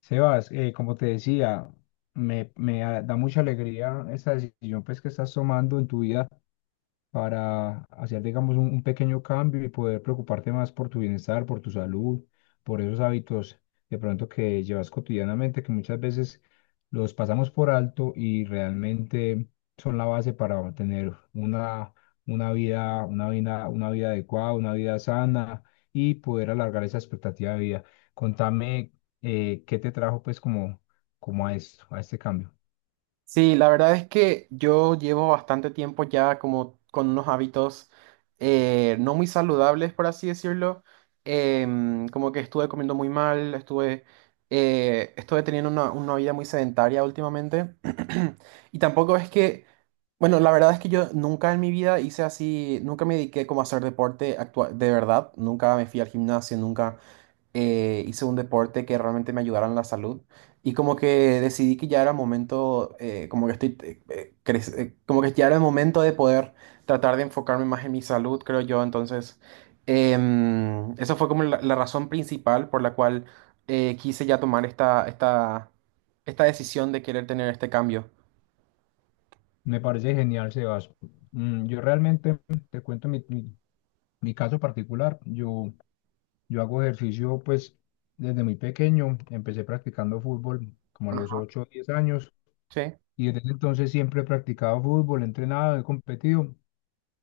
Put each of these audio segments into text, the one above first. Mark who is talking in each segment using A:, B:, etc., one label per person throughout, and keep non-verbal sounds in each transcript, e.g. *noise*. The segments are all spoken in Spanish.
A: Sebas, como te decía, me da mucha alegría esta decisión pues, que estás tomando en tu vida para hacer, digamos, un pequeño cambio y poder preocuparte más por tu bienestar, por tu salud, por esos hábitos de pronto que llevas cotidianamente, que muchas veces los pasamos por alto y realmente son la base para tener una vida adecuada, una vida sana y poder alargar esa expectativa de vida. Contame, ¿qué te trajo pues como, a esto, a este cambio?
B: Sí, la verdad es que yo llevo bastante tiempo ya como con unos hábitos no muy saludables, por así decirlo. Como que estuve comiendo muy mal, estuve teniendo una vida muy sedentaria últimamente. *clears throat* Y tampoco es que, bueno, la verdad es que yo nunca en mi vida hice así, nunca me dediqué como a hacer de verdad, nunca me fui al gimnasio, nunca hice un deporte que realmente me ayudara en la salud y como que decidí que ya era momento, como que ya era el momento de poder tratar de enfocarme más en mi salud, creo yo. Entonces, esa fue como la razón principal por la cual quise ya tomar esta decisión de querer tener este cambio.
A: Me parece genial, Sebas. Yo realmente te cuento mi caso particular, yo hago ejercicio pues desde muy pequeño, empecé practicando fútbol como a los
B: Ajá.
A: 8 o 10 años
B: Sí,
A: y desde ese entonces siempre he practicado fútbol, he entrenado, he competido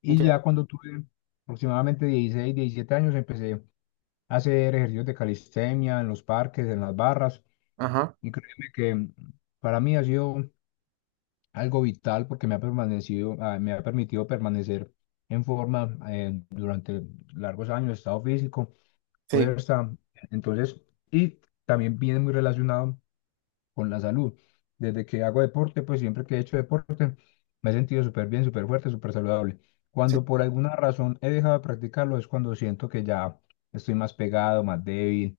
A: y ya
B: entiendo.
A: cuando tuve aproximadamente 16 17 años empecé a hacer ejercicios de calistenia en los parques, en las barras
B: Ajá.
A: y créeme que para mí ha sido algo vital porque me ha permitido permanecer en forma durante largos años de estado físico
B: Sí,
A: fuerza. Entonces, y también viene muy relacionado con la salud. Desde que hago deporte, pues siempre que he hecho deporte, me he sentido súper bien, súper fuerte, súper saludable.
B: sí,
A: Cuando por alguna razón he dejado de practicarlo, es cuando siento que ya estoy más pegado, más débil.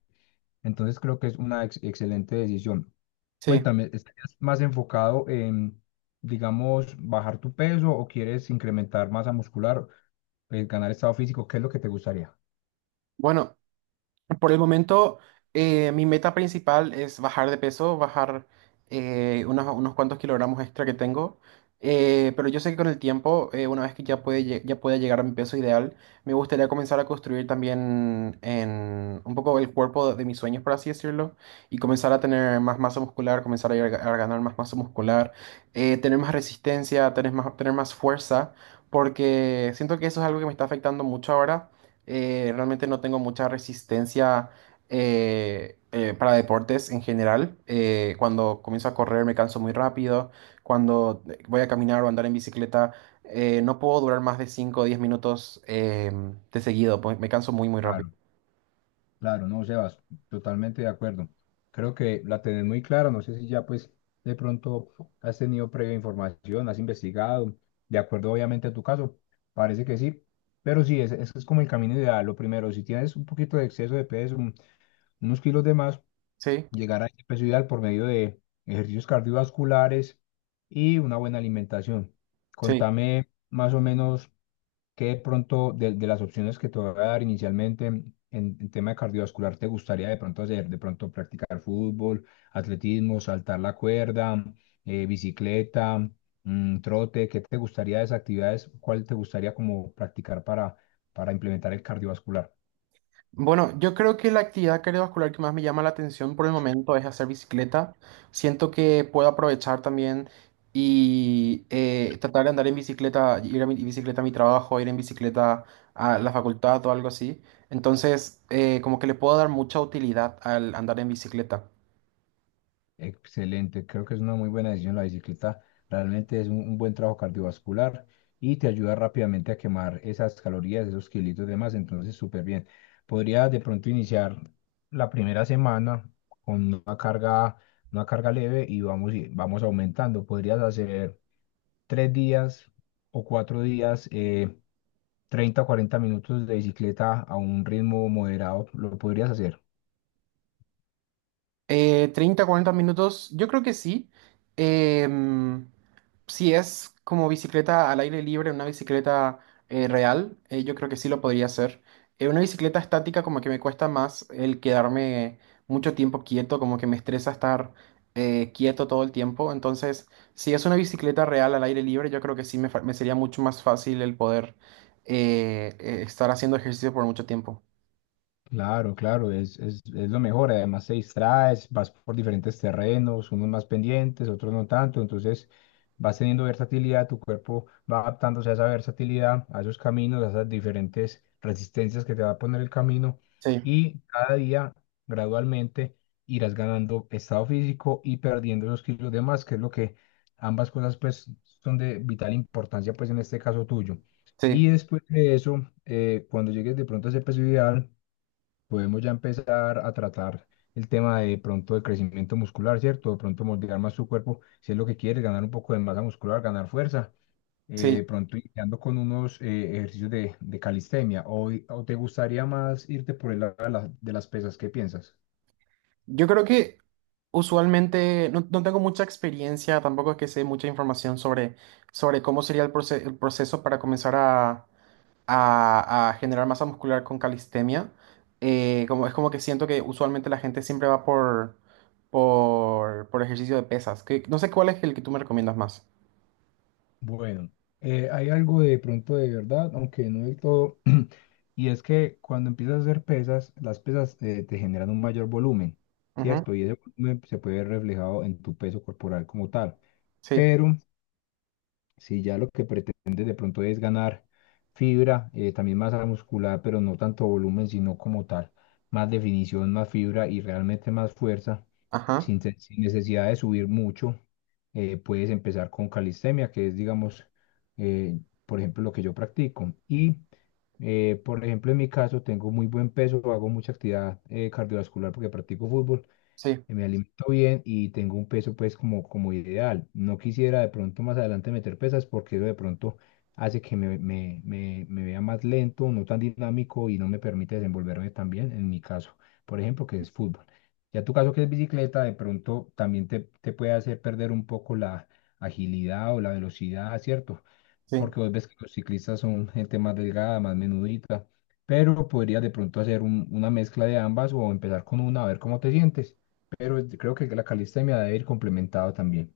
A: Entonces, creo que es una excelente decisión.
B: sí.
A: Cuéntame, ¿estás más enfocado en, digamos, bajar tu peso o quieres incrementar masa muscular, ganar estado físico? ¿Qué es lo que te gustaría?
B: Bueno. Por el momento, mi meta principal es bajar de peso, bajar unos cuantos kilogramos extra que tengo. Pero yo sé que con el tiempo, una vez que ya pueda llegar a mi peso ideal, me gustaría comenzar a construir también en un poco el cuerpo de mis sueños, por así decirlo, y comenzar a tener más masa muscular, a ganar más masa muscular, tener más resistencia, tener más fuerza, porque siento que eso es algo que me está afectando mucho ahora. Realmente no tengo mucha resistencia para deportes en general. Cuando comienzo a correr me canso muy rápido. Cuando voy a caminar o andar en bicicleta, no puedo durar más de 5 o 10 minutos de seguido, pues me canso muy, muy rápido.
A: Claro. Claro, no, Sebas, totalmente de acuerdo. Creo que la tenés muy clara, no sé si ya pues de pronto has tenido previa información, has investigado, de acuerdo obviamente a tu caso, parece que sí, pero sí, ese es como el camino ideal. Lo primero, si tienes un poquito de exceso de peso, unos kilos de más,
B: Sí,
A: llegar a ese peso ideal por medio de ejercicios cardiovasculares y una buena alimentación.
B: sí.
A: Contame más o menos. ¿Qué de pronto de las opciones que te voy a dar inicialmente en tema de cardiovascular te gustaría de pronto hacer? De pronto practicar fútbol, atletismo, saltar la cuerda, bicicleta, trote. ¿Qué te gustaría de esas actividades? ¿Cuál te gustaría como practicar para implementar el cardiovascular?
B: Bueno, yo creo que la actividad cardiovascular que más me llama la atención por el momento es hacer bicicleta. Siento que puedo aprovechar también y tratar de andar en bicicleta, ir en bicicleta a mi trabajo, ir en bicicleta a la facultad o algo así. Entonces, como que le puedo dar mucha utilidad al andar en bicicleta.
A: Excelente, creo que es una muy buena decisión la bicicleta. Realmente es un buen trabajo cardiovascular y te ayuda rápidamente a quemar esas calorías, esos kilitos y demás. Entonces, súper bien. Podría de pronto iniciar la primera semana con una carga leve y vamos aumentando. Podrías hacer 3 días o 4 días, 30 o 40 minutos de bicicleta a un ritmo moderado. Lo podrías hacer.
B: 30, 40 minutos, yo creo que sí. Em, si es como bicicleta al aire libre, una bicicleta real, yo creo que sí lo podría hacer. Una bicicleta estática como que me cuesta más el quedarme mucho tiempo quieto, como que me estresa estar quieto todo el tiempo. Entonces, si es una bicicleta real al aire libre, yo creo que sí me sería mucho más fácil el poder estar haciendo ejercicio por mucho tiempo.
A: Claro, claro, es lo mejor. Además, te distraes, vas por diferentes terrenos, unos más pendientes, otros no tanto. Entonces, vas teniendo versatilidad, tu cuerpo va adaptándose a esa versatilidad, a esos caminos, a esas diferentes resistencias que te va a poner el camino.
B: Sí,
A: Y cada día, gradualmente, irás ganando estado físico y perdiendo los kilos de más, que es lo que ambas cosas, pues, son de vital importancia, pues, en este caso tuyo. Y
B: sí,
A: después de eso, cuando llegues de pronto a ese peso ideal, podemos ya empezar a tratar el tema de pronto de crecimiento muscular, ¿cierto? De pronto moldear más su cuerpo, si es lo que quieres, ganar un poco de masa muscular, ganar fuerza. eh,
B: sí.
A: de pronto iniciando con unos ejercicios de calistenia. O te gustaría más irte por el lado de las pesas? ¿Qué piensas?
B: Yo creo que usualmente no tengo mucha experiencia, tampoco es que sé mucha información sobre, sobre cómo sería el proceso para comenzar a generar masa muscular con calistenia. Es como que siento que usualmente la gente siempre va por ejercicio de pesas. Que, no sé cuál es el que tú me recomiendas más.
A: Bueno, hay algo de pronto de verdad, aunque no del todo, *clears throat* y es que cuando empiezas a hacer pesas, las pesas te generan un mayor volumen,
B: Ujú.
A: ¿cierto? Y ese volumen se puede ver reflejado en tu peso corporal como tal.
B: Sí,
A: Pero si ya lo que pretendes de pronto es ganar fibra, también masa muscular, pero no tanto volumen, sino como tal, más definición, más fibra y realmente más fuerza,
B: ajá,
A: sin necesidad de subir mucho, puedes empezar con calistenia, que es, digamos, eh, por ejemplo, lo que yo practico. Y, por ejemplo, en mi caso, tengo muy buen peso, hago mucha actividad cardiovascular porque practico fútbol.
B: sí,
A: Me alimento bien y tengo un peso pues como, ideal. No quisiera de pronto más adelante meter pesas porque eso de pronto hace que me vea más lento, no tan dinámico y no me permite desenvolverme tan bien en mi caso, por ejemplo, que es fútbol. Ya tu caso que es bicicleta, de pronto también te puede hacer perder un poco la agilidad o la velocidad, ¿cierto?
B: sí,
A: Porque vos ves que los ciclistas son gente más delgada, más menudita, pero podrías de pronto hacer una mezcla de ambas o empezar con una a ver cómo te sientes, pero creo que la calistenia debe ir complementado también.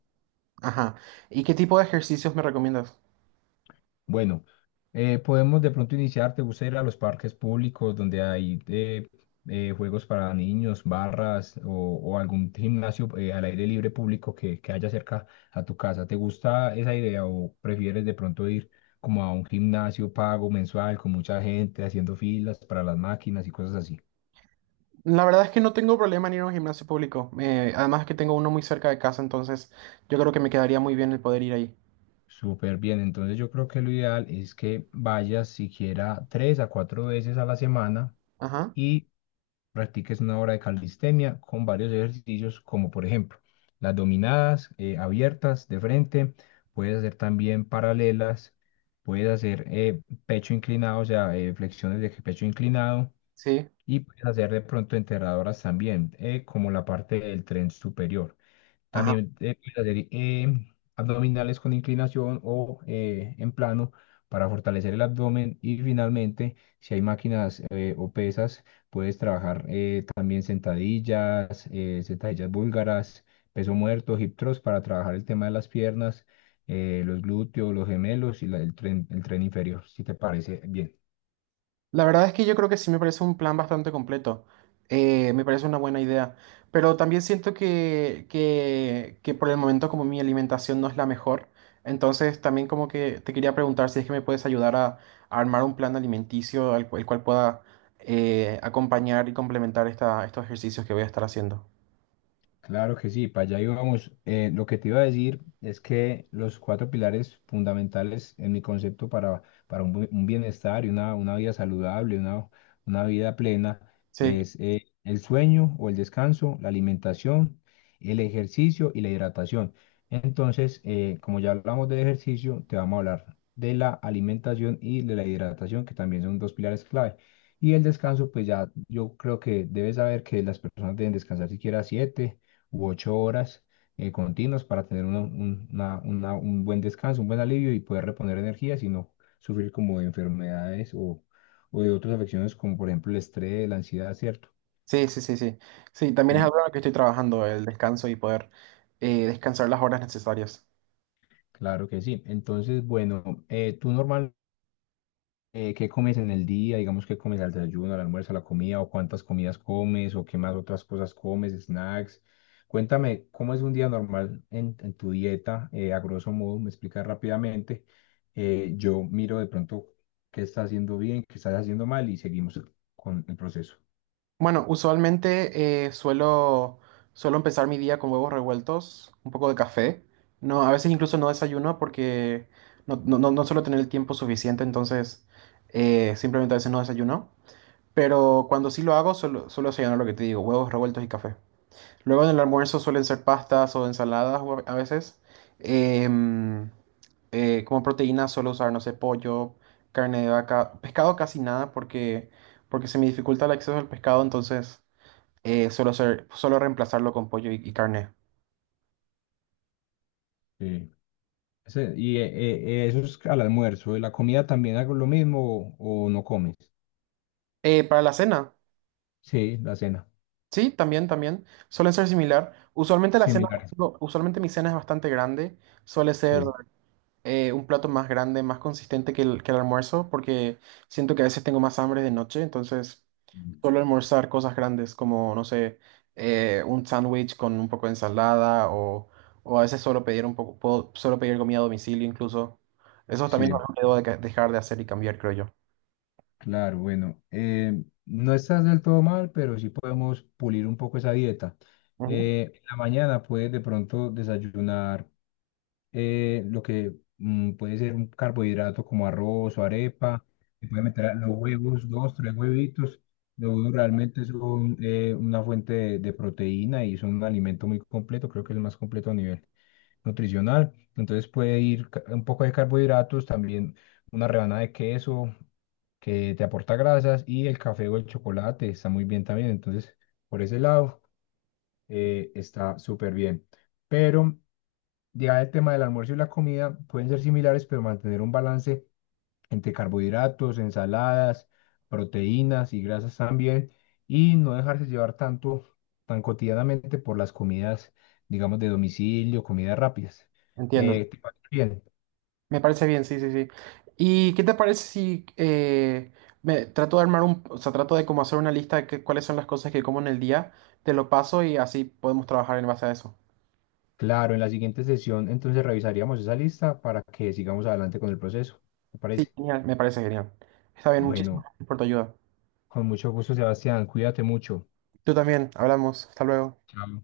B: ajá. ¿Y qué tipo de ejercicios me recomiendas?
A: Bueno, podemos de pronto iniciar, ¿te gusta ir a los parques públicos donde hay juegos para niños, barras o algún gimnasio al aire libre público que haya cerca a tu casa? ¿Te gusta esa idea o prefieres de pronto ir como a un gimnasio pago mensual con mucha gente haciendo filas para las máquinas y cosas así?
B: La verdad es que no tengo problema en ir a un gimnasio público. Además que tengo uno muy cerca de casa, entonces yo creo que me quedaría muy bien el poder ir ahí.
A: Súper bien, entonces yo creo que lo ideal es que vayas siquiera 3 a 4 veces a la semana
B: Ajá,
A: y practiques una hora de calistenia con varios ejercicios, como por ejemplo las dominadas abiertas de frente, puedes hacer también paralelas, puedes hacer pecho inclinado, o sea, flexiones de pecho inclinado,
B: sí,
A: y puedes hacer de pronto enterradoras también, como la parte del tren superior.
B: ajá.
A: También puedes hacer abdominales con inclinación o en plano para fortalecer el abdomen. Y finalmente, si hay máquinas o pesas, puedes trabajar también sentadillas, sentadillas búlgaras, peso muerto, hip thrust para trabajar el tema de las piernas, los glúteos, los gemelos y el tren inferior, si te parece bien.
B: La verdad es que yo creo que sí me parece un plan bastante completo. Me parece una buena idea. Pero también siento que por el momento como mi alimentación no es la mejor, entonces también como que te quería preguntar si es que me puedes ayudar a armar un plan alimenticio el cual pueda acompañar y complementar estos ejercicios que voy a estar haciendo.
A: Claro que sí, para allá íbamos. Lo que te iba a decir es que los cuatro pilares fundamentales en mi concepto para un bienestar y una vida saludable, una vida plena,
B: Sí.
A: es el sueño o el descanso, la alimentación, el ejercicio y la hidratación. Entonces, como ya hablamos del ejercicio, te vamos a hablar de la alimentación y de la hidratación, que también son dos pilares clave. Y el descanso, pues ya yo creo que debes saber que las personas deben descansar siquiera 7 u 8 horas continuas para tener un buen descanso, un buen alivio y poder reponer energías y no sufrir como de enfermedades o de otras afecciones como por ejemplo el estrés, la ansiedad, ¿cierto?
B: Sí, sí, sí, sí. Sí, también es
A: Mm,
B: algo en lo que estoy trabajando, el descanso y poder descansar las horas necesarias.
A: claro que sí. Entonces, bueno, tú normalmente, ¿qué comes en el día? Digamos, ¿qué comes al desayuno, al almuerzo, a la comida? ¿O cuántas comidas comes? ¿O qué más otras cosas comes? ¿Snacks? Cuéntame, ¿cómo es un día normal en, tu dieta? A grosso modo, me explicas rápidamente. Yo miro de pronto qué estás haciendo bien, qué estás haciendo mal y seguimos con el proceso.
B: Bueno, suelo empezar mi día con huevos revueltos, un poco de café. No, a veces incluso no desayuno porque no suelo tener el tiempo suficiente, entonces simplemente a veces no desayuno. Pero cuando sí lo hago, suelo desayunar lo que te digo, huevos revueltos y café. Luego en el almuerzo suelen ser pastas o ensaladas o a veces. Em, Como proteína suelo usar, no sé, pollo, carne de vaca, pescado casi nada porque se me dificulta el acceso al pescado, entonces suelo reemplazarlo con pollo y carne.
A: Eh, eso es al almuerzo. ¿Y la comida también hago lo mismo o no comes?
B: Para la cena,
A: Sí, la cena.
B: sí, también, también. Suele ser similar. Usualmente la cena,
A: Similares.
B: no, usualmente mi cena es bastante grande. Suele ser
A: Sí,
B: un plato más grande, más consistente que que el almuerzo, porque siento que a veces tengo más hambre de noche, entonces suelo almorzar cosas grandes como, no sé, un sándwich con un poco de ensalada o a veces solo pedir un poco, suelo pedir comida a domicilio incluso. Eso también es
A: sí.
B: algo que debo de dejar de hacer y cambiar, creo yo.
A: Claro, bueno, no estás del todo mal, pero sí podemos pulir un poco esa dieta.
B: Ujú.
A: En la mañana puedes de pronto desayunar lo que puede ser un carbohidrato como arroz o arepa. Se puede meter a los huevos, dos, tres huevitos. Los huevos realmente son una fuente de proteína y son un alimento muy completo, creo que es el más completo a nivel nutricional. Entonces puede ir un poco de carbohidratos, también una rebanada de queso que te aporta grasas y el café o el chocolate está muy bien también. Entonces, por ese lado, está súper bien. Pero ya el tema del almuerzo y la comida pueden ser similares, pero mantener un balance entre carbohidratos, ensaladas, proteínas y grasas también, y no dejarse llevar tanto, tan cotidianamente por las comidas, digamos, de domicilio, comidas rápidas.
B: Entiendo.
A: ¿Te parece bien?
B: Me parece bien, sí, sí, sí. ¿Y qué te parece si me trato de armar un, o sea, trato de como hacer una lista de cuáles son las cosas que como en el día, te lo paso y así podemos trabajar en base a eso?
A: Claro, en la siguiente sesión entonces revisaríamos esa lista para que sigamos adelante con el proceso. ¿Te
B: Sí,
A: parece?
B: genial, me parece genial. Está bien, muchísimas
A: Bueno,
B: gracias por tu ayuda.
A: con mucho gusto, Sebastián. Cuídate mucho.
B: Tú también, hablamos, hasta luego.
A: Chao.